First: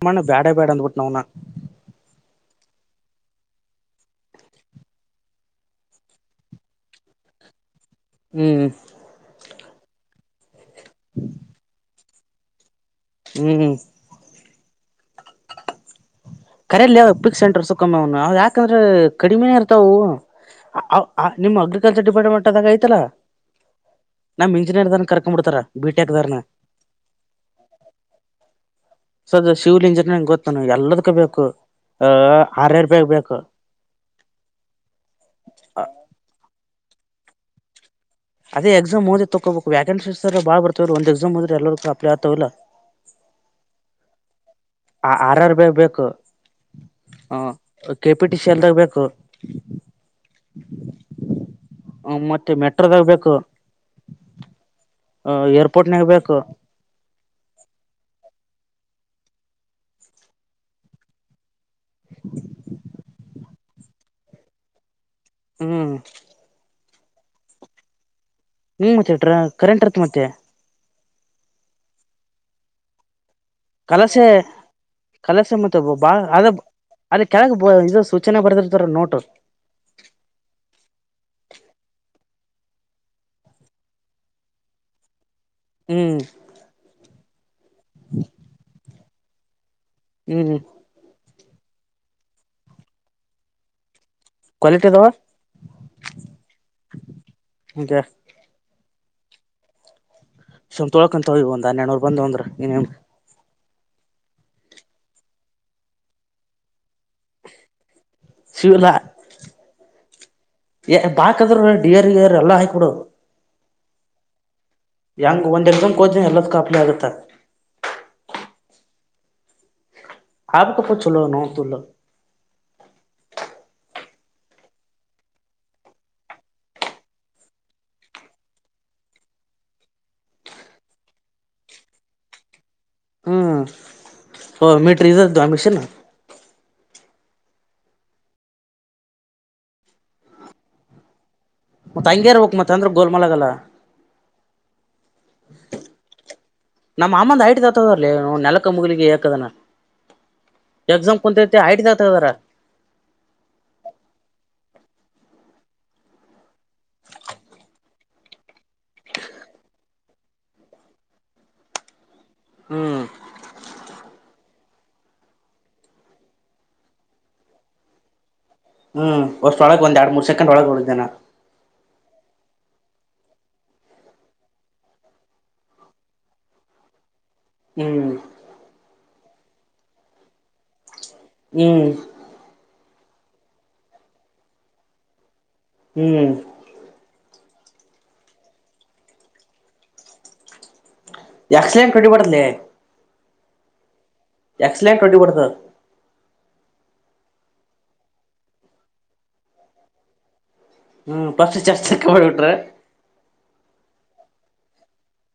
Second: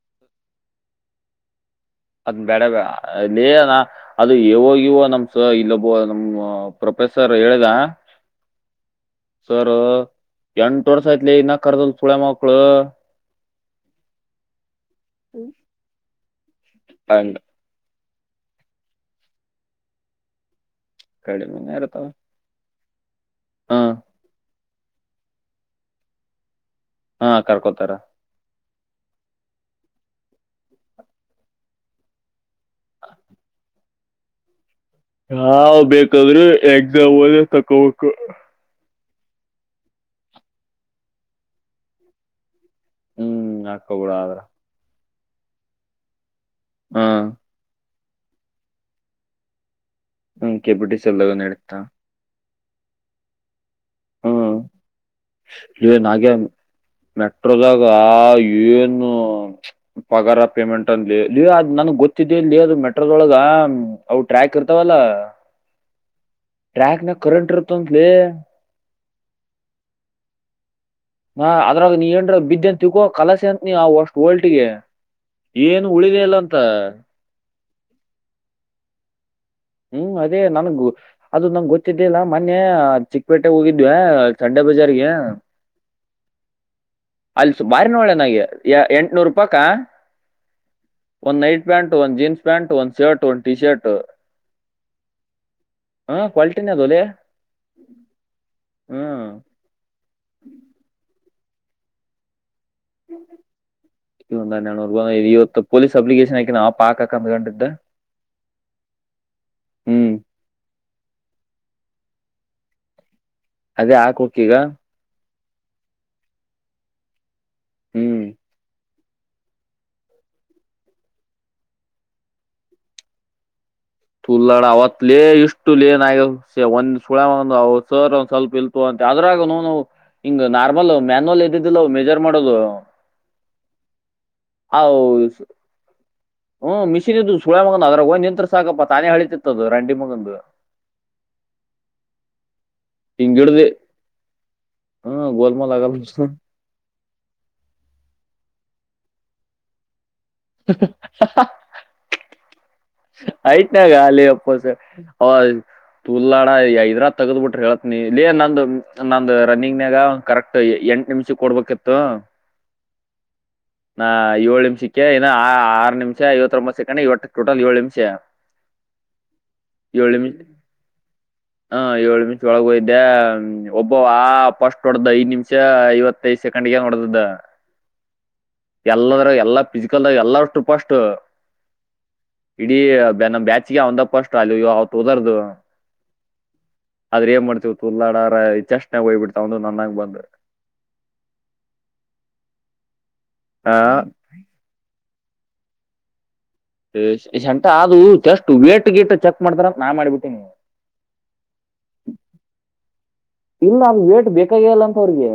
ನಮ್ಮಾನ ಬ್ಯಾಡ ಬ್ಯಾಡ ಅಂದುಬಿಟ್ಟನ ಅವನ ಅದ್ ಬೇಡ ಬೇ ಅಲ್ಲೇನಾ ಅದು ಯಾವೋಗವ ನಮ್ಸ ಇಲ್ಲೊಬ್ಬ ನಮ್ ಪ್ರೊಫೆಸರ್ ಹೇಳಿದಾ ಹ್ಮ್ ಸರ್ ಎಂಟು ವರ್ಷ ಆಯತ್ಲಿ ಇ ನಾ ಕರ್ದಲ್ ಸುಳೆ ಮಕ್ಕಳು ಹ್ಮ್ ಹ ಕರಲ್ಲಿ ಯಾವ ಪಿಕ್ ಸೆಂಟರ್ ಸುಕ್ಕಮ್ಮನು ಯಾಕಂದ್ರೆ ಕಡಿಮೆನೇ ಇರ್ತಾವವು ನಿಮ್ ಕಡಿಮೆನೇ ಇರ್ತಾವ ಅಗ್ರಿಕಲ್ಚರ್ ಡಿಪಾರ್ಟ್ಮೆಂಟ್ ಅದಾಗ ಆಐತಲಾ ಹಾ ನ ಇಂಜಿಯರ್ ದ ಕರ್ಕ್ಂಬ ಬಿತಾರ ಬಿಟೆಕ್ ದಾರನ ಹಾ ಕರ್ಕೊತಾರ ಸದ ಶಿವಲಿಂಜಂಗಗೆ ಗೊತ್ತಾನ ಎಲ್ಲದ ಕ ಬೇಕು ಆ ಹಾರ್ಯಾರ ಬೇ ಬು ಹಾವ ಬೇಕಾದ್ರೂ ಎಕ್ಸಾಮ್ ಹದ ತಕೋಬೇಕು ಅದೇ ಎಕ್ಸಾಮ್ಓದಿ ತೊಬೇಕ ವ್ಯಾಕನ್ಸಿರ ಬಾ ಬರ್ತವರು ಒಂದು ಎಸಾಮ್ದ್ರ ಎಲ್ಲರಿೂ ಅಪ್ಲೈ ಆಗ್ತವಿಲ್ಲ ಹ್ಮ್ ಆಕಬ ಬಿಡ ಆದ್ರ ಆ ಆರರ್ ಬೇ ಬೇಕು ಹ್ಮ್ ಹ ಕೆಪಿ ಟಿ ಸಿ ಎಲ್ದಾಗ ಬೇಕು ಹ ಕೆಬಟಿಸ ಎಲ್ಲ ನಡ್ತಾ ದಾಗಬೇಕು ಹ್ಮ ಏರ್ಪೋರ್ಟ್ನಾಗ ನೆ ಬೇಕು ಮೆಟ್ರೋದಾಗ ಆ ಏನು ಪಗಾರ ಪೇಮೆಂಟ್ ಅಂದಲಿ ನನ್ಗ್ ಗೊತ್ತಿದ್ದೆ ಇಲ್ಲಿ ಅದು ಮೆಟ್ರೋದೊಳಗ ಅವವು ಟ್ರ್ಯಾಕ್ ಇರ್ತಾವಲ್ಲ ಹ್ಮ್ ಟ್ರ್ಯಾಕ್ ನಾಗ ಕರೆಂಟ್ ಇರುತಂತಲಿ ಹ ಮತ್ತೆ ಕರೆಂಟ್ ಇರುತ್ತ ಮತ್ತೆ ಹಾ ಅದ್ರಾಗ ನೀ ಏನ್ರ ಬಿದ್ದೆನ್ ತಿಗೋ ಕಲಸ ನೀ ಅಷ್ಟು ಕಲಸೆ ಲ್ಟಗೆ ಕಲಸೆ ಮತ್ತೆ ಏನು ಬಾ ಉಳಿದಲ್ಲ ಅದ ಅಂತ ಅಲ್ಲಿ ಕೆಳಗ್ ಇದು ಸೂಚನೆ ಬರ್ದಿರ್ತರ ನೋಟ ಹ್ಮ್ ಅದೇ ನನ್ಗ ಅದು ನಂಗೆ ಗೊತ್ತಿದ್ದೇಲ್ಲ ಮೊನ್ನೆ ಚಿಕ್ಕಪೇಟೆ ಹೋಗಿದ್ವ ಚಂಡೆ ಪೂಜಾರಗೆ ಹ್ಮ್ ಅಲ್ಸು ಬಾರಿನ ಒಳನಾಗ ಎಂಟನೂರು ರೂಪಾಕ ಹ್ಮ್ ಒಂದ್ ನೈಟ್ ಪ್ಯಾಂಟ್ ಒಂದ್ ಜೀನ್ಸ್ ಪ್ಯಾಂಟ್ ಒಂದ್ ಶರ್ಟ್ ಒಂದ್ ಟಿ ಶರ್ಟ್ ಕ್ವಾಲಿಟಿ ಅದಾವ [inaudible] ಹಾ ಕ್ವಾಲಿಟಿಯಲ್ಲಿ ಹಗೆ ಹ್ಮ್ ಸುಮ್ ತೊಳ್ಕಂತೋಗ ಒಂದು ಹನ್ನೆರ್ನರ್ ಬಂದ್ಂದ್ರ ಇನ್ನೇನು ಇಂದನ ಇವತ್ತು ಪೊಲೀಸ್ ಅಪ್ಲಿಕೇಶನ್ ಹಾಕಿನ ಆ ಪಾಕಕ ಅಂದ್ ಗಂಟ ಇದ್ದ ಸಲ್ಲ [inaudible] ಬಾಕ್ದ್ರ ಡಿಯರ್ ರ್ ಎಲ್ಲ ಹಯಕಿ ಕೊಡದು ಅದೇ ಹಾಕ್ ಹಕ್ಕ ಈಗ ಯಂಗ ಒಂದ ಎರ್ಸಂಗ್ ಹೋದ ಎಲ್ಲದ ಕಾಪ್ಲಿ ಆಗುತ್ತ ಹ್ಮ್ ಆಪಕ್ಕಪ್ಪ ಚಲೋ ನೋವು ತ್ತುುಲ್ಲ ತುಲ್ಲಣ ಅವತ್ ಲೇ ಇಷ್ಟು ಲೇನ್ ಆಯ ಒಂದ ಸುಳ ಒ ಸರ್ ಒಂದ್ ಸ್ವಲ್ಪ ಇಲ್ತು ಅಂತ ಅ್ರಗ ಹಿಂಗ್ ನಾರ್ಮಲ್ ಮ್ಯಾನ್ಲ್ ಎದ್ದಿದ್ದಿಲ್ಲ ಮೆಜರ್ ಮಾಡೋದು [inaudible] ಹ ಮೀಟ್ರೀದ ಅಮಿಷೆ ನ ಹ್ಮ್ ಮಿಶಿನನ್ದ್ದು ಸುಳೆ ಮಗನ್ ಅದ್ರಾಗ ಹೋಗ್ ನಿಂತ್ ಸಾಕಪ್ಪ ತಾನೇ ಹಳತಿತ್ತದ ರಂಡಿ ಮಗಂದು [inaudible] ಮತ್ತತ್ ಹಂಗ್ಯರ್ ಹಕ್ ಮತ್ತೆ ಅಂದ್ರೆ ಹಿಂಗ ಗೋಲ್ಮಲಗಲ್ಲ [inaudible] ಹಿಡ್ದಿ ಹ್ಮ ಗೋಲ್ಮಾಲ್ ಆಗಲ್ ನಮ್ಮ ಅಮ್ಮಂದ ಐಟ ತತದಲಿ ನೆಲಪ ಮುಗಲಿಗೆ ಯಾಕದಾನ ಎಕ್ಸಾಮ್ ಕುಂತತಿ ಐಟ ಆತದಾರ ಆಯತ ನ ಗಾಲ ಅಪ್ಪೋಸ ಹ ತುಲ್ಡ ಐದ್ರ ತಗದ್ ಬಿಟ್ರಿ ಹೇಳತ್ ನೀ ಇಲ್ಲ ನಂದ ನಂದ ರನ್ನಿಂಗ್ನಾಗ ಕರೆಕ್ಟ್ ಎ ನಿಮಿಷ ಕೊಬೇಕಿತ್ತು ಹ್ಮ್ ನಾ ಏಳು ನಿಮಿಷ [unintelligible] ನಿಮಿಷಕ್ಕೆ ಇ ಆರು ನಿಮಿಷ ಐತ್ತೊಂಬತ್ತ್ತು ಸಕಂಡ್ ಇವತ್ತು ಟೋಟಲ್ ಏಳು ನಿಮಿಷ ಹ್ಮ್ ಒಷ್ಟ ಒಳಗೆ ಒಂದ್ ಎರಡ್ ಮೂರ್ ಸೆಕೆಂಡ್ ಒಳಗಗೆ ಹೊಳ್ದೇನಾ ಹ ಏಳು ನಿಮಿಷ ಒಳಗಯ್ದೆ ಒಬ್ಬ ಆ ಪಫಸ್ಟ್ ಹೊಡೆದ ಐ ನಿಮಷ ಐವತ್ತೈದು ಸೆಕೆಂಡ್ಗೆ ಮಾಡ ಹ್ಮ್ [inaudible] ಎಲ್ಲದ ಎಲ್ಲಾ ಫಿಸಿಕಲ್ ಎಲ್ಲ ಟ್ರೂಪ್ ಅಷ್ಟು ಹ್ಮ್ ಇಡೀ ನಮ್ಮ್ ಬ್ಯಾಚ್ಗೆ ಅವಂದಪ್ಪ ಅಷ್ಟು ಅಲ್್ಯೋ ಅವತ್ತು ಹೋರ್ದು ಹ್ಮ್ ರೆರ ಮಾಡ್ತತಿವಿ ತುಳ್ಳಾಡಾರ ಚಸ್ಣೆ ಹೋಗ್ಬಿಡ್ತ ಒ ನನ್ನಾಗ ಬಂದ ಯಕ್ಷಲನ್ ಕೆಟ್ಟಿಬಡಲ್ಲೇ ಹಾ ಎಕ್ಸಲೆಂಟ್ ಹೊಡಿಬ್ಯಾಡದು ಯೇ ಸಂಟ ಅದು ಜಸ್ಟ್ ವೇಟ್ ಗೀಟ್ ಚೆಕ್ ಮಾಡ್ತಾರ ನಾನ್ ಮಾಡಿಬಿಟ್ಟಿ ನೀವು ಹ್ಮ ಪಫಸ್ ಚಾಸ್ಕ್ಕ ಮಾಡಬಿಟ್ರೆ ಇಲ್ಲ ಅ ವೇಟ್ ಬೇಕಾಗಿಲ್ಲ ಅಂತ ಅವ್ರಿಗೆ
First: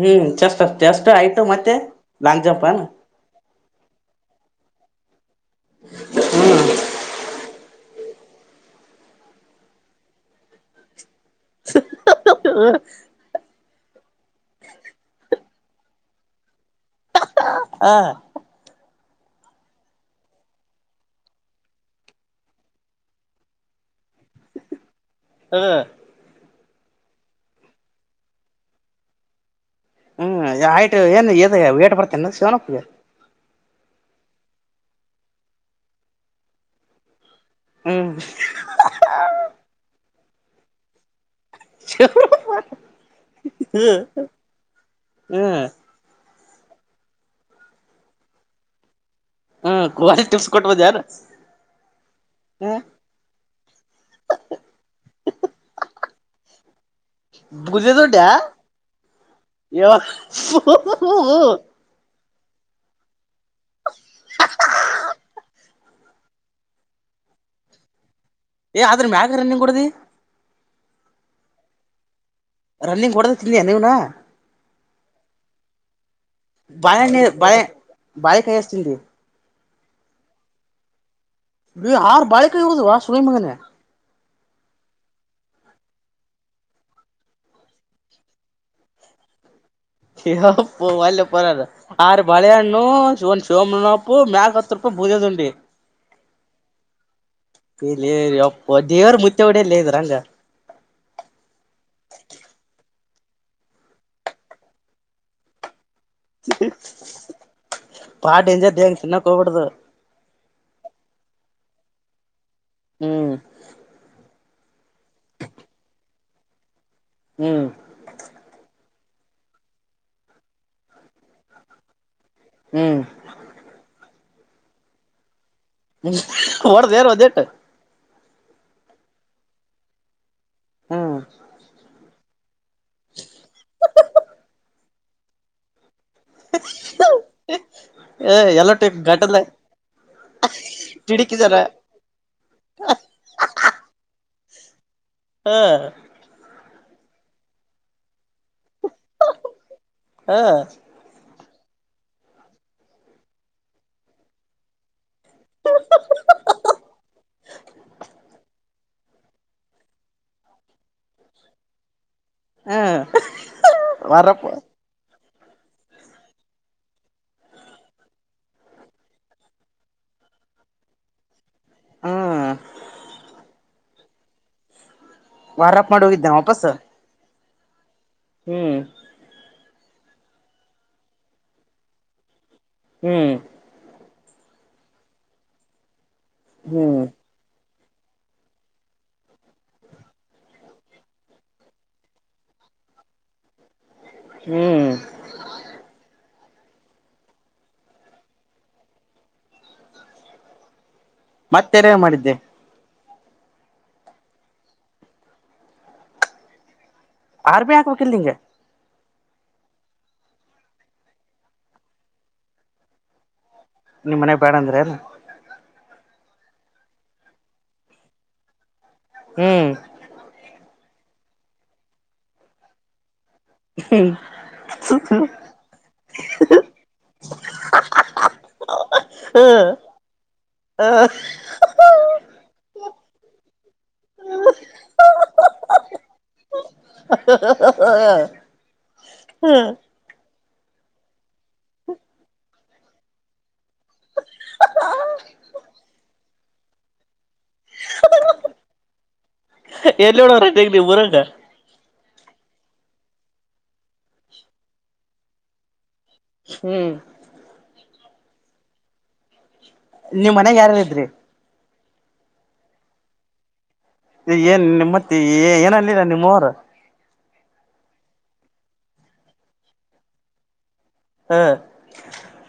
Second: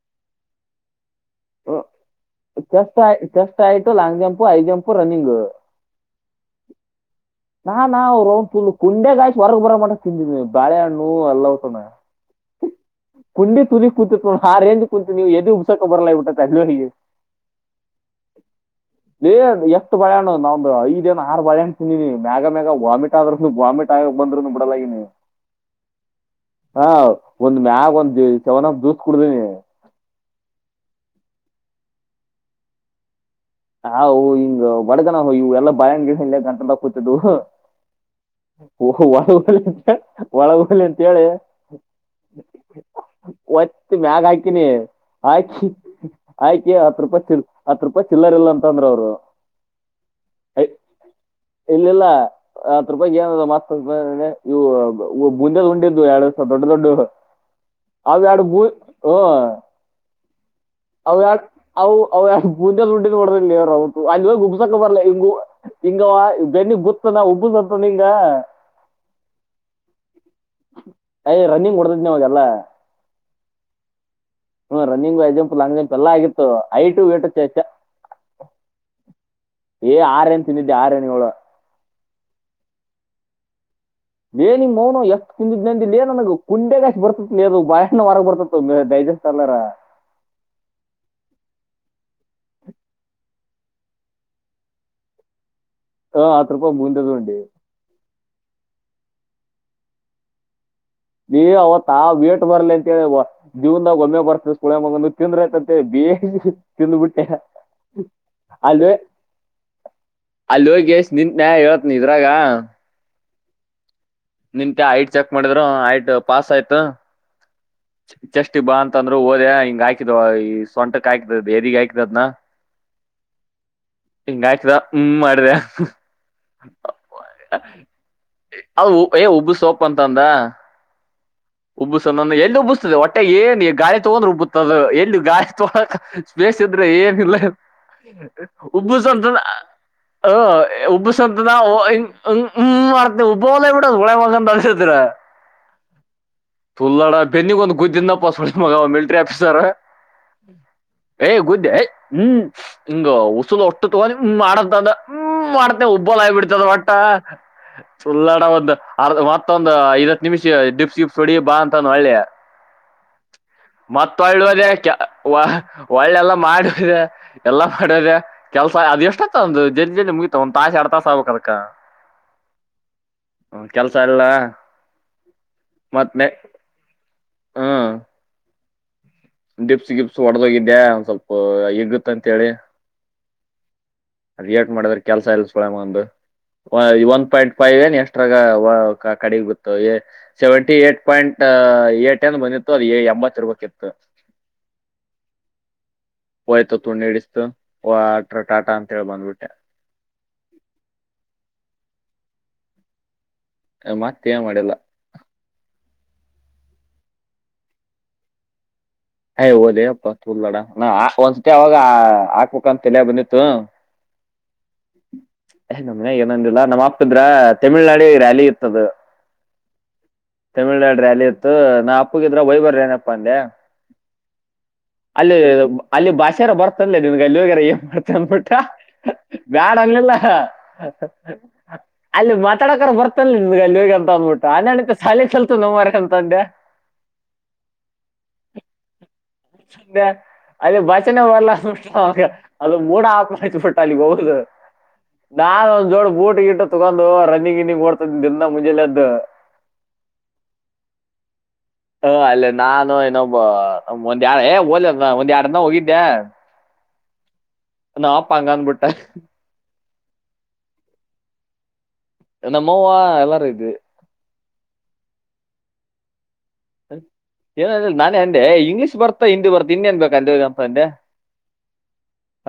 ಹ್ಮ್ ಚಷ್ಟ ಎಷ್ಟ ಆಯ್ತು ಮತ್ತೆ ಲಾಂಗ್ ಜಂಪ್ ಅನಾ ಜಸ್ಟ್ ಆಯ್ು long jump I jump running ಹ್ಮ ನಾ ನಾ ಕುಂಡೆ ಗಾಯ್ ಹೊರಗ್ ಬರ ಮಾಡ ತಿಂದಿದ್ವಿ ಬಳೆಹಣ್ಣು ಹ ಅಲ್ಲತಾನ ಕುಂಡ ತುಲಿ ಕೂತತ್ ನು ಹ ರೇಜ್ ಕುೂತ್ ನೀವು ಎದದು ಉಬ್ಸಕ ಬಲಾ ಬಿಟ್ಟ ಅಲ್ಲಿ ಆ ಏ ಎಷ್ಟು ಬಳೆಣ್ಣ ನಮ್ದ ಐದ್ ಏ ಆರು ಬಳೆಾಣ್ತಿಂದಿನಿ ಮಗ ಮ್ಯಾಗ ವಾಮಿಟ್ ಆದ್ರ ವಾಮಿಟ್ ನ ಬಂದರೂ ಬಡಲಾಗಿನಿ ಹ್ಮ್ ಹಾ ಒಂದ್ ಮ್ಯಾಗ ಒಂದ ಚವನ ದೂಸ್ ಕುಡ್ದನಿ ಹ್ಮ್ ಆಯ್ತು ಏನ್ ಇ ವಏಟ್ ಬರ್ತೇ ಶಿವನಪ್ಪಗೆ ಹಾವು ಹಿಂಗ್ ಬಡಗನ ಇವು ಎಲ್ಲ ಬಾಳ್ಗಿ ಹ ಗಂಟಲ್ಲ ಕೂತಿದ್ದವು ಹ್ಮ್ ಓ ಒಳ ಬ ಒಳ ಬಲಂತ ಕೇಳಿ ಹ್ಮ್ ಒತ್ತ ಮ್ಯಾಗ ಹಾಕಿನಿ ಹ್ಮ್ ಹಾಕಿ ಆಯ್ಕಿ ಹತ್ ರೂಪಾಯಿ ಚಲ್ ಹತ್ ರೂಪಾಯಿ ಚಿಲ್ಲರಿ ಇಲ್ಲ ಅಂತ ಅಂದ್ರ ಅವ್ರು ಹ್ಮ ಕ್ವಾಲ ಟಿಪ್ಸ್ ಐ ಕೊಟ್ಬೋದ ಯಾರ ಇಲ್ಲಿಲ್ಲ ಆತ್ ರೂಪಾಯ ಏನ ಮಸ್ತ್ ಇವು ಮುಂದೆಲ್ ಉಂಡಿದ್ದು ಎರಡ್ಡ್ ಸಾವ್ದ ದೊಡ್ಡ ದೊಡ್ಡು ಬುದ ದುಡ್ಡ್ಯಾ ಅವ್ಯಡು ಹ ಅವ ಅವು ಅವ ಪೂಜ ದುಡ್ಡ ಕೊಡ್ರಿಲ್ಲ ಅವ ಅಲ್ಲಿ ಗುಬ್ಸ ಬರಲಂಗ ಹಂಗ ಬೆನ್ನಿ ಬುತ್ತನ ಉಬ್ಬಸಂತಂಗ ಏ ಆದ್ರ ಮಾಗ ರನ್ನಿಂಗ್ ಕೊಡದಿ ಅಯ್ ರನ್ನಿಂಗ್ ಕೊಡತದ್ ನೀವಾಗಲ್ಲ ರನ್ನಿಂಗ್ ಕೊಡದ ತಿಂದಯಾ ನೀವ್ನ ಹ್ಮ ರನ್ನಿಂಗ್ ವೈ ಜಂಪ್ ಲಾಂಗ್ ಜಂಪ್ ಎಲ್ಲಾ ಆಗಿತ್ತು ಐಟ ವಟು ಚೇಚ ಬಾಯ ಕೈ ಅತಿ ನೀ ಏ ಆರ ಏ್ಣ ತಿಂದಿದ್ದೆ ಆರನಳ ಇ್ ಆರು ಬಾಳಿಕ ಇರುದುುವ ಸುಗೀ ಮಗನ ಏನಿಮ ಮೌನು ಎಷ್ಟ ತಿಂದಿದ್ಂದಿಲ್ಲ ಏನ್ ನನಗ ಕುಂಡೆಗಷ್ಟ ಬರ್ತತ್ದು ಬಾಷ್ಣ ವರಗ್ ಬರ್ತತ್ೈ ತರ್ಲಾರಾ ಅಪ್ಪು ಒಲ್ಲೆ ಪರದು ಆ್ರ ಬಾಳೆಹಣ್ಣು ಶ ಶಿವಮ್ಪ್ಪು ಮ್ಯಾಕ್ ಹತ್ರ ಪೂಜೆದುಂಡಿ ಹಾ ಹತ್ರ ರೂಪಾಯ ಮುಂದದುೊಂಡಿ ಒಪ್ಪ ದೇವ್ರ ಮುುತ್ತೆ ಹೊಡಲ್ಲಿದ್ರಂಗ ನೀ ಅವತ್ತಾ ವೇಟ್ ಬರ್ಲಿ ಅಂತೇಳಿ ಜವ್ನ ಒಮ್ಮೆ ಬರ್ತ ಕುಳೆ ಮಗ ತಿಂದ್ರಯತ ಅಂತ ಹೇಳಿ ಚಂದುಬುಟ್ಟೆ ಬಾಳ ಡೇಂಜರ್ ಅಲ್ಲ ದೇಂಗ ತಿನ್ನಕ್ ಹೋಗ್ಬಾರ್ದು ಅಲ್ಲಿ ಹೋಗಿ ಎಷ್ಟ ನಿಂತನೆ ಹೇಳ್ತ್ನ ಇದ್ರಾಗ ಹ್ಮ ನಿಂತೆ ಐಟ್ ಚೆಕ್ ಮಾಡಿದ್ರು ಐಟ್ ಪಾಸ್ ಆಯ್ತು ಹ್ಮ್ ಚೆಸ್ಟ್ ಬಾ ಅಂತ ಅಂತಂದ್ ಓದ್ಯ ಹಿಂಗ ಹ ಆಕತ್ ಈ ಸೊಂಟಕ್ ಆಯಕ್ತದ ಎದಗ ಆ್ತದನ ಹ್ಮ್ ಹಿಂಗ ಆಯ್ತದ ಹ್ಮ್ ಮಾಡ್ದ ಹ್ಮ ಹೊಡ್ದ ಯಾರ ಅದೇಟ್ಟು ಅದು ಏ ಉಬ್ಬು ಸೋಪ್ ಅಂತ ಅಂದ ಹ್ಮ್ ಉಬ್ಬು ಸೊ ನನ್ನ ಎಲ್ಲಿೂಬಸ್ತದೆ ಹೊಟ್ಟೆ ಏನ್ ಗಾಿ ತೊಗೊಂಡ್ ಉಬ್ಬದ ಎಲ್ಲಿ ಗಾಯಿ ತಗ ಸ್ಪೇಸ್ ಇದ್ರೆ ಏನಿಲ್ಲ ಏ ಎಲ್ಲಟ ಉಬ್ಬುಸ ಅಂತ ಗಟಲ್ಲ ಹ ಉಬ್ಬು ಸ್ವಂತದಾ ಟಿಡಿಕಿದಾರ ಮರ್ ಉಬ್ಬುಬಲ ನಳಸಿದರ ಹ್ಮ ತುಲ್ಲಡ ಬೆನ್ನಿ ಒಂದು ಗುದ್ದಿನಪ್ಪಸ್ ಮಗ ಮಿಲ್ಟ್ರರಿ ಆಫೀಸರ್ ಹ ಏ ಗು್ದ ಹ್ಮ್ ಹಿಂಗ ಉಸೂಲ್ ಒಟ್ಟು ತಗೊಂಡಿ ಹ್ಮ ಮಾಡದ್ದಂದ ಹ್ಮ ಮಾಡ್ತೇನೆ ಉಬ್ಬಳ ಆಗಿಬ ಬಿಡ್ತದ ಒಟ್ಟ ಚುಲ್ಲಾಡವದ್ದ ಅರ್ ಮತ್ತೊಂದು ಐವತ್ತು ನಿಮಿಷ ಡಿಪ್ಸ್ ಶಿಪ್ಸ್ ಹೊಡಿ ಬಾ ಅಂತಂದ ಒಳ್ಳೆ ಹ ವಾರಪ್ಪ ಮತ್ುವದ ವ ಒಳ್ಳೆಲ್ಲ ಮಾಡದೆ ಎಲ್ಲ ಮಾಡೋದೆ ಕೆಲ್ಸ ಅದು ಎಷ್ಟ ಆತ ಒಂದು ಜನ ಜನ್ ಮುಗಿತಾ ಒಂದ ತಾಸಷ ಎಡ್ ತಾಸ ಆಬೇಕ ಅದಕ ಹ್ಮ ಕೆಲ್ಸ ಎಲ್ಲ ವಾರಪ್ ಮಾಡಿ ಮತ್ ಹೋಗಿದ್ದ ವಾಪಸ್ ಹ್ಮ್ ಹ್ಮ್ ಡಿಪ್ಸ್ ಗಿಪ್ಸ್ ಹೊಡದೋಗಿದ್ದ್ಯಾ ಒಂದ ಸ್ವಲ್ಪ ಎಗುತ್ತ ಅಂತೇಳಿ ಹ್ಮ್ ರಿಯಾಕ್ಟ್ ಮಾಡಿದ್ರೆ ಕೆಲ್ಸ ಇಲ್ಸ್ಕೊಡಮ್ಮ ಒಂದು ಹ್ಮ್ ಒನ್ ಪಾಯಿಂಟ್ ಫೈವ್ ಏನ್ ಎಕ್್ರಾಗ ಕಡೆ ಬಿತ್ತು ಸೆವೆಂಟಿ ಏಟ್ ಪಾಯಿಂಟ್ ಏ ಏನ್ ಬಂದ ತ್ತು ಅದು ಅಂಬಾ ತಿರುರುವಕಿತ್ತು ಹ್ಮ್ ಓಯ್ತು ತು ಇಡಿಸತು ಓ ಅಟ್ರ ಟಾಟಾ ಅಂತೇಳಿ ಬಂದ್ಬಿಟ್ಟೆ ಮತ್ತೆರ ಮಾಡಿದ್ದೆ ಮತ್ತೆ ಮಾಡಲ್ಲ ಆ ಬ್ಯಾಂಕಬೇಕಕಿಲಿಂಗೆ ಅಯ ಹಓದ ಅಪ್ಪ ತಾಡ ನ ಒಂದ್ಸತಿ ಅವಾಗ ಹಾಕ್ಬೇಕಕ್ಂತಲ ಬಂದಿತ್ತು ನಿಮ್ಮ ಮನೆ ಬೇಡ ಅಂದ್ರೆ ಇ ಏನಂದಿಲ್ಲ ನಮ್ಮ್ಪ್ತಿದ್ರ ತಮಿಳ್ನಾಡಿ ರ್ಯಾಲಿ ಇರ್ತದು ಹ್ಮ್ ತಮಿಳ್ನಾಡು ರ್ಯಾಲಿ ಇತ್ತು ನಾ ಅಪ್ಪಗಿದ್ರೆ ವೈ್ಬರ್್ರ ಏನಪ್ಪ ಅಂದೆ ಹ ಅಲ್ಲಿ ಅಲ್ಲಿ ಬಾಷಾರ ಬರ್ತನ್ಲ್ಲ ನಿನ್ಗೆ ಅಲ್ಲಿಗಾರ ಏನ್ ಮಾಡ್ತ ಅಂದಬಿಟ್ಟ ಬ್ಯಾಡ ಹ ಅಲ್ಲಿ ಮಾತಾಡ ಬರ್ತ ವಗ ಅಂತ ಅಂದ್ಬಿಟ್ಟ ಆ ನಣ ಶಾಲ ಚಲ್ತು ನಮ ಮಾರ್ಕಂತ ಅಂದ್ಯಾ ಹ ಹ ಹ ೆ ಅೇ ಭಜನೆ ಬಲ್ಲ ಅದು ಮೂಡ ಹಾಕ್ತ್ ಬಿಟ್ಟ ಅಲ್ಲಿ ಹದು ನಾನ್ ಒಂದ್ ಜೋಳ ಬೂಟ್ ಗಿಟ್ಟು ತಗೊಂಡು ರನ್ನಿಂಗ್ ಇನ್ನಿಂಗ್ ಓಡ್ತ ಂದ ಮುಜೆಲ್ಲ್ದ ಎಲ್ಲಿ ನೋಡವ್ರಗ ನೀ ಊರಾಗ ಹ ಅಲ್ಲೇ ನಾನು ಇನೊಬ್ಬ ಒಂದ್ ಎರಡ್ ಏ ಹಓಲ ಒಂದ್ ಎರಡ್ನ್ನ ಹೋಗಿದ್ದೆ ಹ್ಮ್ ನಾಪಾಂಗನ್ ಬಿುಟ್ಟ ನೀವ್ ಮನ್ಯಾಗ ಯಾರಾರ ಇದ್ರಿ ನಮ್ಮೋವಾ ಎಲ್ಲಾರೂ ಇದು ಏನ್ ನಿಮ್ಮತ್ತೆ ಏನಲ್ಲರ ನಿಮ್ಮ್ವರು ಏನ ಅಂದ್ರ ನಾನನ್ ಅಂದೆ ಇಂಗ್ಲಿಷ್ ಬರ್ತ ಹಿಂದಿ ಬರ್ತ ಇನ್ನೇನ್ ಬೇಕ ಅಂದ ಅಂತ ಅಂದೆ ಹಾ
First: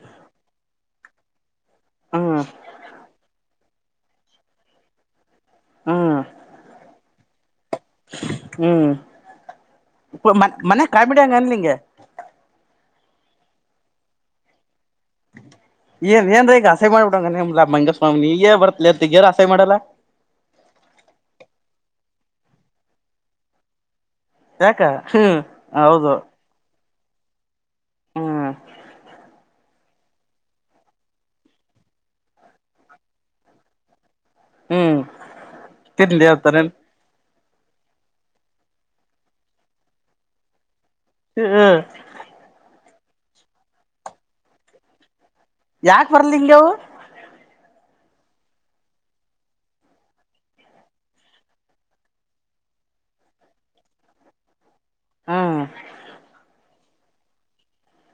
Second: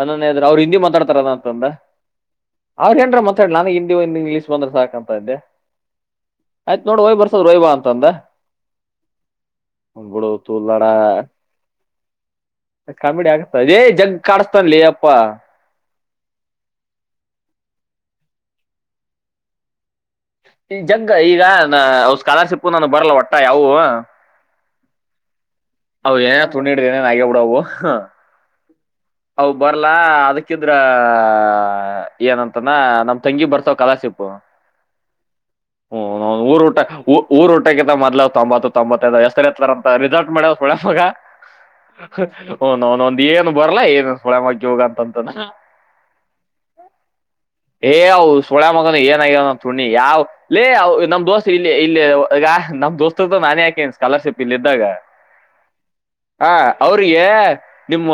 ಅದನ್್ರ ಅವ್ರ ಹಿಂದಿ ಮಾತಾಡ್ತಾರದ ಅಂತಂದ ಹ್ಮ್ ಅವ್ರ ಏನ್ರ ಮ ನನ ಹಿಂದಿ ಒಂದು ಇಂಗ್ಲೀಷ್ ಬಂದ್ರೆ ಸಾಕಕ್ಂತ ಇದ್ದೆ ಹ್ಮ್ ಆಯ್ತ ನೋಡಿ ವಯ್ ಬರ್ಸೋದ ರ ವಯಬ ಅ ಹ್ಮ್ ಅವ್ನ್ ಬಿಡು ಇ ಮ ಮನೆ ತೂಲಾಡ ಕಾಮಿಡ ಅಂಗನ್ಲ್ಲಂಗ ಕಾಮಿಡಿ ಆಗ್ತ ಅದೇ ಜಗ್ ಕಾಡಿಸತನ್ಲಿ ಅಪ್ಪಾ ಏನ್ ಏನ್ರೀ ಈಗ ಆಸೆ ಮಾಡ್ಬಿಡಂಗ ನಿಮ್ಲ ಮಂಗಸ್ವಾಮಿನಗ ಬರ್ತತಿ ಅತ್ತಗಾರ ಆಸೆ ಮಾಡಲ್ಲ ಈ ಜಂಗ ಈಗ ಸ್ಕಾಲರ್ಶಿಪ್ ನಾನು ಬರಲ್ಲ ಒಟ್ಟ ಯಾವವು ಯಾಕ ಹ್ಮ್ ಅ ಹೌದು ಏನ ತೊಂಡ ಇಡಿದ ನನ್ ಆಗ್ಯಬಡವು ಹ ಹ್ಮ್ ಅ ಬರ್ಲ ಅದಕ್ಕಿದ್ರ ಏನಂತಾನ ನಮ್ ತಂಗಿ ಬರ್ತಾವ ಕಲಾಶಿಪ್ ಹ ಹ್ಮ್ ನ ತಿನ್ಲಿ ಊರ ಅಂತಾನೆ ಊಟ ಊರ ೋಟ ಮದಲೇ್ ತೊಂಬತ್ತು ತೊಂಬತ್ತೈದು ಎಷ್ಟರ್ತ್ತಾರ ಅಂತ ರಿಸಲ್ಟ್ ಮಾಡ್ ಹ್ಮ್ ಹ ನನೊಂದ ಏನು ಬರ್ಲಾ ಏನು ಸುಳೆ ಮಗ ಹೋಗ ಅಂತಂತ ಯಾಕ ಬರ್ಲಿ ಹಿಂಗವು ಏ ಅವು ಸುಳ್ಯ ಮಗನು ಏನಗಾವ ನಮ್ ಸು್ಣಿ ಯಾವ್ಲ್ಲೇ ನಮ್ ದೋಸ್ತ್ ಇಲ್ಲಿ ಇಲ್ಲಿ ನಮ್ೋಸ್ತದ ನಾನ ಹಾಕಿ ಸ್ಾಲರ್ಿ ಇ ಇದ್ದಾಗ ಹ್ಮ್ ಹ ಅವ್ರಿಗೆ ನಿಮ್ಮ್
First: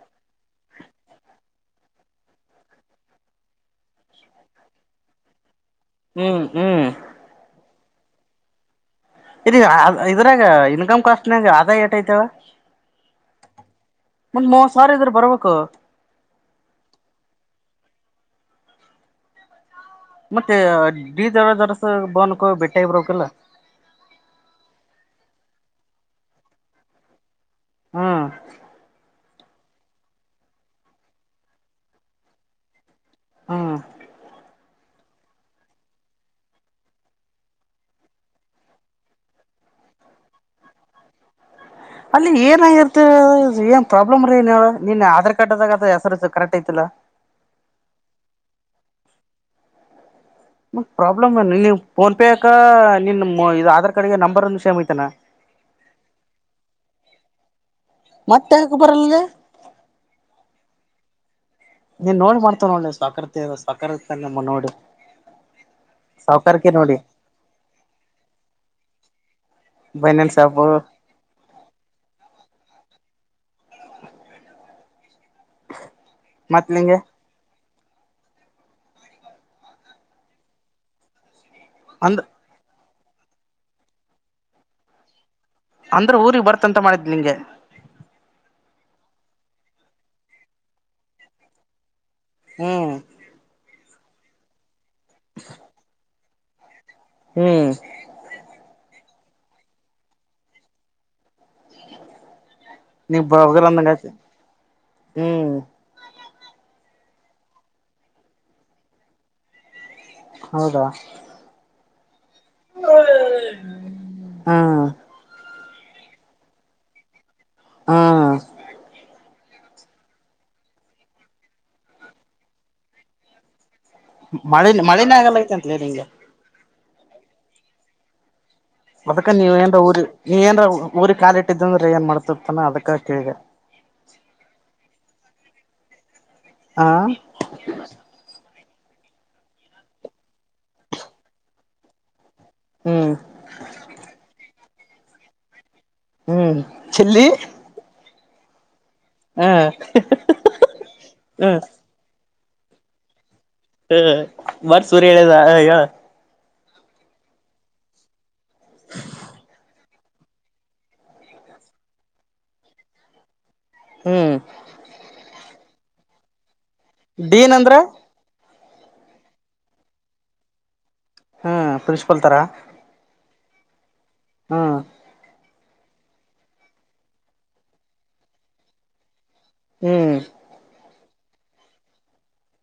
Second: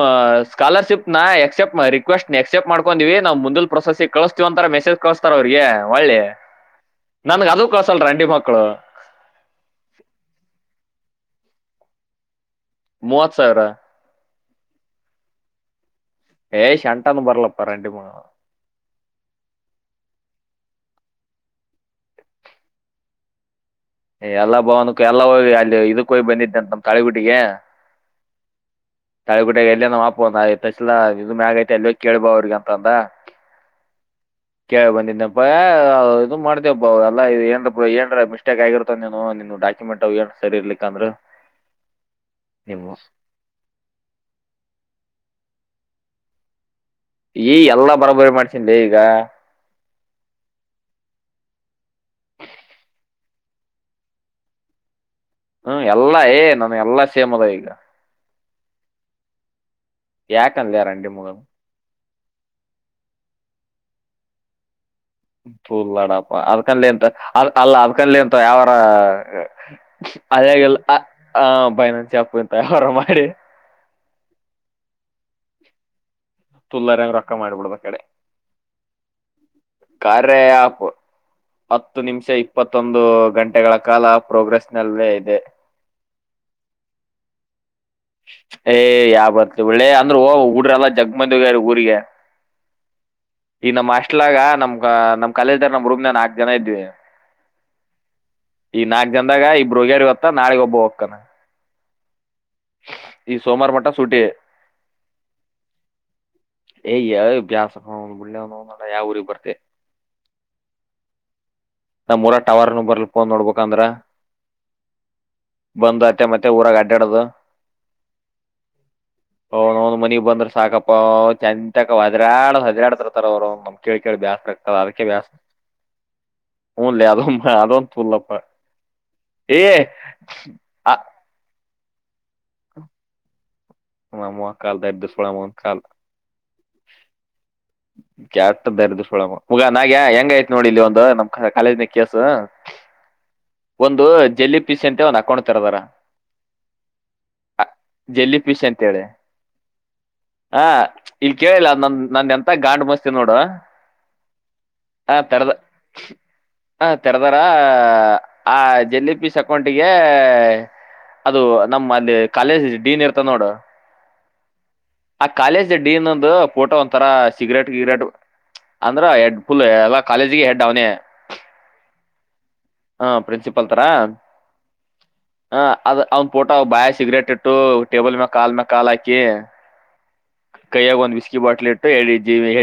ಸ್ಕಾಲರ್ಶಿಪ್ ನ ಎಕ್ಸೆಪ್ಟ ರಿಕ್ವೆಸ್ಟ್ ಎಕ್ಸೆಪ್ಟ್ ಮಾಡ್ಕೊಂಡಿವವಿ ನಾವು ಮುಂದ ಪ್ರೊಸೆಸ್ಿಗೆ ಕಳಸ್ತೀವಂತ ಮಸೇ್ ಕಳಸ್ತಾರ ಅವ್ರಿಗೆ ಒಳ್ಳೆ ಹ್ಮ್ ಹ್ಮ್ ನನ್ಗ ಅದು ಕಳ್ಸಲ್ರ ಹೆಂಡಿ ಮಕ್ಕಳು ಇ ಇದ್ರಾಗ ಇನ್ಕಮ್ ಕಾಸ್ಟ್ ನಂಗ ಆದ ಏಟ್ಐತವ ಮೂವತ್ ಸಾವಿರ ಮ್ ಮ ಸಾರ್ ಇದ್ರ ಬರ್ಬೇಕು ಏಯ್ ಶಂಟು ಬರಲಪ್ಪ ರ ಮ ಮತ್ತೆ ಡ ಜರ ಜರಸ ಬನ್ಕ ಬೆಟ್ಟ ಇರಕಲ್ಲ ಎಲ್ಲಾ ಭವನಕ್ಕ ಎಲ್ಲಾ ಹೋಗಿ ಅಲ್ಲಿ ಇದಕ್ಕ ಹೋಗಿ ಬಂದಿದ್ದೆ ಅಂತ ನಮ ತಳಿಗುಟ್ಟಿಗೆ ಹ್ಮ ತಳಿಗುಡ ಎಲ್ಲ ನಮ್ಮಪ ಅಂದ ಆಐತಸಲಾ ಇದ ಮ್ಯ ಆಗೈಐತೆ ಅಲ್ಲ ಕೇಳ್ಬೋ ಅವ್ರಿ ಅಂದ ಹ್ಮ್ ಕೇಳ ಬಂದಿದನಪ್ಪಾ ಇದು ಮಾಡ್ತವಪ್ಪಾ ಅವ ಎಲ್ಲಏ ಏನ್ ಮಿಸ್ಟೇಕ್ ಆಗಿರತ್ತ ನಿನ್ ಡಾಕ್ಯುಮೆಂಟ್ ಅವ ಏನ್ ಸರಿ ಇರ್ಲಿಕ್ಕ ಅಂದ್ರೆ ಅಲ್ಲಿ ಏನಗರ್ತಿ ಏನ್ ಪ್ರಾಬ್ಲಮ್ ರೀ ನಿನ್ ಆಧಾರ್ ಕಾರ್ಡ್ದಾಗ ಹೆಸರು ಕರೆಕ್ಟ್ ಯ್ತಲ್ಲ ಈ ಎಲ್ಲಾ ಬರಾಬರಿ ಮಾಡ್ಸನ್ೆ ಈಗ ಪ್ರಾಬ್ಲಮ್ ನೀ ಫೋನ್ ಪೇ ಅಕ ನಿನ್ ಇದ ಆಧಾರ್ ಕಾರ್ಡ್ಗೆ ನಂಬರ್ ಸೇಮ್ ಐತಾನ ಹ್ಮ ಎಲ್ಲಾ ಏ ನನ್ ಎಲ್ಲಾ ಸೇಮದ ಈಗ ಮತ್ತೆ ಯಾಕ ಬರಲ್ಗೆ ಯಏಕನ್ಲರಿ ಮುಗಲು ನೀನ್ ನೋಡಿ ಮಾಡ್ತವ ನೋಡ್ ಸಾಕರ್ತಿ ಸಾಕಕಾರಮ್ಮ ನೋಡಿ ಫುಲ್ ಲಡಪ ಸಾವಕಾರಕ್ಕೆ ಅದಕನ್ ನೋಡಿ ಎಂತ ಅದ್ ಅಲ್ಲ ಅದ್ಕನ್ ಎಂತ ಯಾವಾರ ಬನಿಯನ್ ಶಾಪು ಅದೇಲ್ಲ ಹ ಬೈ ನ ಚಪ್ ತಾರ ಅ ಮಾಡ ರ ಮತ್ ನಿಂಗೆ ತುಳ್ಳಾರಂಗ ರೊಕ್ಕ ಮಾಡಿಬಳದ ಕಡೆ ಕಾರರೆ ಆಪ್ ಹತ್ತು ಅಂದ್ ನಿಮಿಷ ಇಪ್ಪತ್ತು ಮತ್ತೊಂದು ಗಂಟೆಗಳ ಕಾಲ ಪ್ರೋಗ್ರೆಸ್ ನಲ್ಲೇ ಇದೆ ಅಂದ್ರೆ ಊಗ್ ಬರ್ತಂತ ಮಾಡಿದ್ ನಿಂಗೆ ಏ ಯಾವ ಬರ್ ಒಳ್ಳೆ ಅಂದ್ರ ಓ ುಡ್ರಲ್ಲ ಜಗ್ಮಂದಗ ಊರಿಗೆ ಹ್ಮ್ ಇಟ್ಲಾಗ ನಮ್ ನಮ್ ಕಲಲ್್ದಾರ ನಮ್ ರೂಮ ನಾಕಕ್ ಜನ ಇದ್ವಿ ಹ್ಮ್ ಗಂದಾಗ ಇಬ್ಬರು ಹಗ್ಯರ್ ಗತ್ತ ನಾಳಗ್ ಒಬ್ಬ ಹೋಗ್ತಾನ ನೀವ್ ಈ ಬಗಲ್ ಸೋಮವಾರ ಮಟ್ಟ ಅಂದಂಗ ಆಯ್ತು ಸೂಟ ಹ್ಮ್ ಯ್ಯ ಬ್ಯಾಸಕ್ ಒಂದ್ ಬಳ್ಳೆ ಒ ಯಾವ ಊರಿಗೆ ಬರ್ತೆ ಹೌದಾ ನಮ್ಮ್ ಊರ ಟವರ್ನು ಬರ್ಲ್ಪ ನೋಡ್ಬೇಕ ಅಂದ್ರ ಹ್ಮ್ ಬಂದ್ ಅತ್ತೆ ಮತ್ತೆ ಊರಾಗ ಅಡ್ಡಾಡದು ಹಾ ಹ ಒಂದ್ ಮನಿಗ್ ಬಂದ್ರ ಸಾಕಪ್ಪ ಚಂದಂತಕ ಹದ್ರಾಳ ಹದ್ರಾಡ್ತರ್ತಾರ ಅವ್ರು ಕಳ ಕಡೆ ಮಳೆ ಬಸರಕ್ತ ಅದಕ್ಕೆೇ ಮಳೆನೇ ಬಸ ಆಗಲ್ಲೈತೆ ಅಂತಲೇ ನಿಂಗೆ ಹೂಲ್ಲ ಅ ಅದೊ ತೂಳ್ಳಲ್ಲಪ್ಪ ಅದಕ ನೀವ ಏನ್ರ ಊರಿ ನೀವ ಏನ್ ಆ ಊರಿ ಕಾಲ ಇಟ್ಟಿದ್ದಂದ್ರೆ ಏನ್ ಮಾಡ್ತ ತಾನ ಅದಕ್ಕಾ ಕೇಳಗೆ ಹಮ್ಮ ಕಲ್ ದರ್ಿದ ಸುಡಾಮಂದು ಕಾ ಹಾ ಕ್ಯಾತದ್ದಾರು ಸುಳ ಮುಗ ನಾಗ ಹೆಂಗಾಯತ್ ನೋಡಿ ಇಲ್ಲಿ ಒಂದು ನಮ್ ಕಾಲೇಜ್ ಕೇಸು ಹ್ಮ್ ಒಂದು ಜಲ್ಲಿ ಪಿಸಿ ಅಂತ ಒಂದ್ ಹಾಕೊಂಡತರದಾರ ಹ್ಮ್ ಚಲ್ಲಿ ಜೆಲ್ಲಿ ಫಿಶ್ ಅಂತೇಳಿ ಹ ಈಗ ಹ್ಮ್ ಕೇಳಿಲ್ಲ ನ ನ ಮತ್ತ ಗಂಡ್ ಮಸ್ತಿ ನೋಡು ಹ ಮರ್ ಸೂರು ಹೇಳದ ಅಯಾ ಹ ತೆರೆದಾರ ಆ ಜೆಲಿ ಪಿಸ್ ಅಕೌಂಟಿಗೆ ಅದು ನಮ್ಮ ಅಲ್ಲಿ ಕಾಲೇಜ್ ಡೀನ್ ಇರ್ತ ನೋಡು ಹ್ಮ್ ಆ ಕಾಲೇಜ್ ಡಿನ್ ಒಂದು ಫೋಟೋ ಒಂತರ ಡೀನ್ ಸಿಗರೇಟ್ ಅಂದ್ರ ಗಿಗ್ರೇಟ್ ಅಂದ್ರ ಹೆಡ್ ಫುಲ್ ಎಲ್ಲ ಕಾಲೇಜಗೆ ಹೆಡ್ ಅವನ ಹ್ಮ್ ಪ್ರಿನ್ಸಿಪಾಲ್ ತರಾ ಹ ಪ್ರಿನ್ಸಿಪಾಲ್ ತರಾ ಹ್ಮ ಹ ಅದ್ ಅವ್ನ್ ಪೋಟ ಬಾಯ ಸಿಗರೇಟ್ ಇಟ್ಟು ಟೇಬಲ್ ಮೇ ಕಾಲ್ ಮೇ ಕಾಾಲ ಹಾಕಿ ಹ್ಮ್ ಕೈಯಾಗಿ ಒಂದು ವ್ಿ ಬಾಟಲ್ ಇಟ್ಟು ಹೇಳಿ ಜೀವಿ ಹೇಳಿ